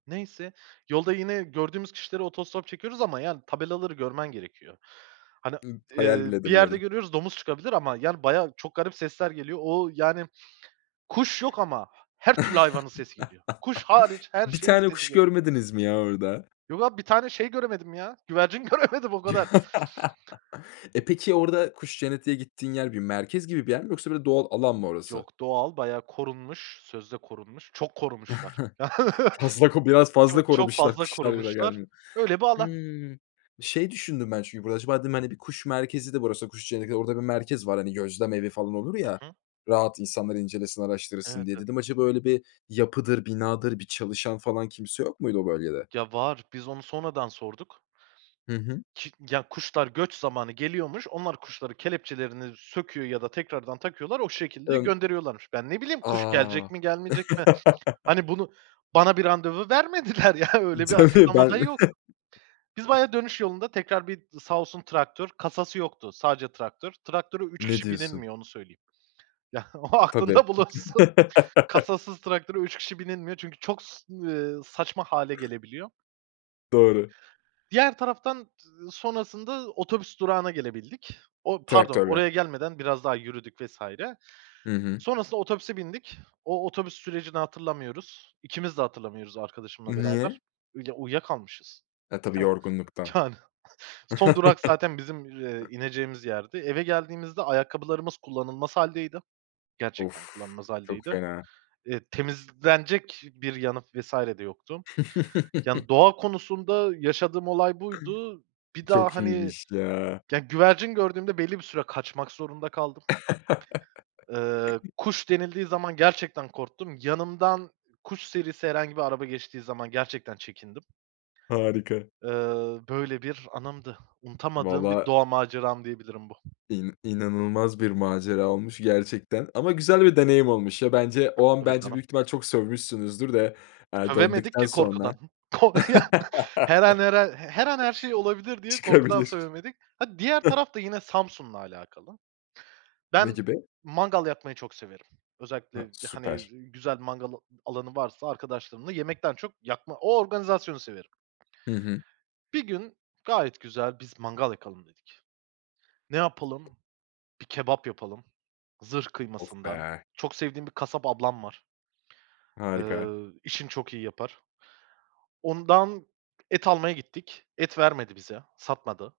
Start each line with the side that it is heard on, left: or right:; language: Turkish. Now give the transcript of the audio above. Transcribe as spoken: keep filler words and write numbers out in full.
right: Neyse, yolda yine gördüğümüz kişilere otostop çekiyoruz ama, yani, tabelaları görmen gerekiyor. Hani,
left: Iıı, hayal
right: eee,
left: bile
right: bir yerde
left: edemiyorum.
right: görüyoruz, "Domuz çıkabilir." Ama, yani, bayağı, çok garip sesler geliyor. O, yani, kuş yok ama her türlü hayvanın sesi geliyor. Kuş hariç, her
left: Bir
right: şeyin
left: tane
right: sesi
left: kuş
right: geliyor.
left: görmediniz mi ya orada?
right: Yok abi, bir tane şey göremedim ya, güvercin göremedim, o kadar.
left: E, peki, orada kuş cenneti diye gittiğin yer bir merkez gibi bir yer mi yoksa böyle doğal alan mı orası?
right: Yok, doğal, bayağı korunmuş, sözde korunmuş, çok korumuşlar.
left: Fazla ko biraz fazla
right: Çok çok
left: korumuşlar.
right: fazla
left: Kuşlar bile
right: korumuşlar.
left: gelmiyor.
right: Öyle bir alan.
left: Hımm, şey düşündüm ben çünkü burada. Acaba dedim, hani, bir kuş merkezi de burası, kuş cenneti. Orada bir merkez var, hani, gözlem evi falan olur
right: Hı
left: ya,
right: hı.
left: rahat insanlar incelesin, araştırsın
right: Evet,
left: diye.
right: tabii.
left: Dedim acaba öyle bir yapıdır, binadır, bir çalışan falan, kimse yok muydu o bölgede?
right: Ya, var. Biz onu sonradan sorduk.
left: Hı hı.
right: Çık ya, kuşlar göç zamanı geliyormuş. Onlar kuşların kelepçelerini söküyor ya da tekrardan takıyorlar, o şekilde
left: Imm.
right: gönderiyorlarmış. Ben, ne bileyim, kuş gelecek
left: A!
right: mi, gelmeyecek mi? Hani, bunu bana bir randevu vermediler, ya. Öyle bir
left: Değil mi?
right: açıklama da
left: Ben
right: yok. Biz bayağı dönüş yolunda tekrar bir sağ olsun, traktör. Kasası yoktu, sadece traktör. Traktöre üç
left: Ne
right: kişi
left: diyorsun?
right: binilmiyor, onu söyleyeyim. Ya, o
left: Tabii.
right: aklında bulunsun. Kasasız traktöre üç kişi binilmiyor çünkü, ııı, çok saçma hâle gelebiliyor.
left: Doğru.
right: Diğer taraftan z sonrasında otobüs durağına gelebildik. O, pardon,
left: Traktörle.
right: oraya gelmeden biraz daha yürüdük vs.
left: Hı hı.
right: Sonrasında otobüse bindik. O, otobüs sürecini hatırlamıyoruz. İkimiz de hatırlamıyoruz, arkadaşımla beraber.
left: Niye?
right: Uyuya uyuyakalmışız.
left: A, tabii
right: Heh,
left: yorgunluktan.
right: yani, son durak zaten bizim, eee, ineceğimiz yerdi. Eve geldiğimizde ayakkabılarımız kullanılmaz hâldeydi.
left: Of!
right: Gerçekten kullanılmaz
left: Çok
right: hâldeydi.
left: fena.
right: Eee, temizlenecek bir yanı vs. de yoktu. Yani, doğa konusunda yaşadığım olay buydu. Bir daha,
left: Çok
right: hani,
left: iyiymiş, ya.
right: güvercin gördüğümde belli bir süre kaçmak zorunda kaldım. Iıı, kuş denildiği zaman gerçekten korktum. Yanımdan kuş serisi herhangi bir araba geçtiği zaman gerçekten çekindim.
left: Harika.
right: Iıı, böyle bir anımdı. Unutamadığım bir
left: Vallaha.
right: doğa maceram diyebilirim bu.
left: İn inanılmaz bir macera olmuş gerçekten ama güzel bir deneyim olmuş ya bence. O an
right: Tabii
left: bence,
right: canım.
left: büyük ihtimal çok sövmüşsünüzdür de, eee,
right: Sövemedik
left: döndükten
right: ki korkudan.
left: sonra.
right: Ko ya, her an, her an, her an her şey olabilir diye korkudan
left: Çıkabilir.
right: sövemedik. Ha, diğer taraf da yine Samsun'la alakalı.
left: Ne
right: Ben
left: gibi?
right: mangal yakmayı çok severim.
left: Ha,
right: Özellikle, hani,
left: süper.
right: güzel mangal alanı varsa, arkadaşlarımla yemekten çok yakma O organizasyonu severim.
left: Hı hı.
right: Bir gün gayet güzel biz mangal yakalım dedik. Ne yapalım, bir kebap yapalım zırh
left: Of
right: kıymasından.
left: be!
right: Çok sevdiğim bir kasap ablam var.
left: Harika.
right: Iıı, işini çok iyi yapar. Ondan et almaya gittik, et vermedi bize, satmadı.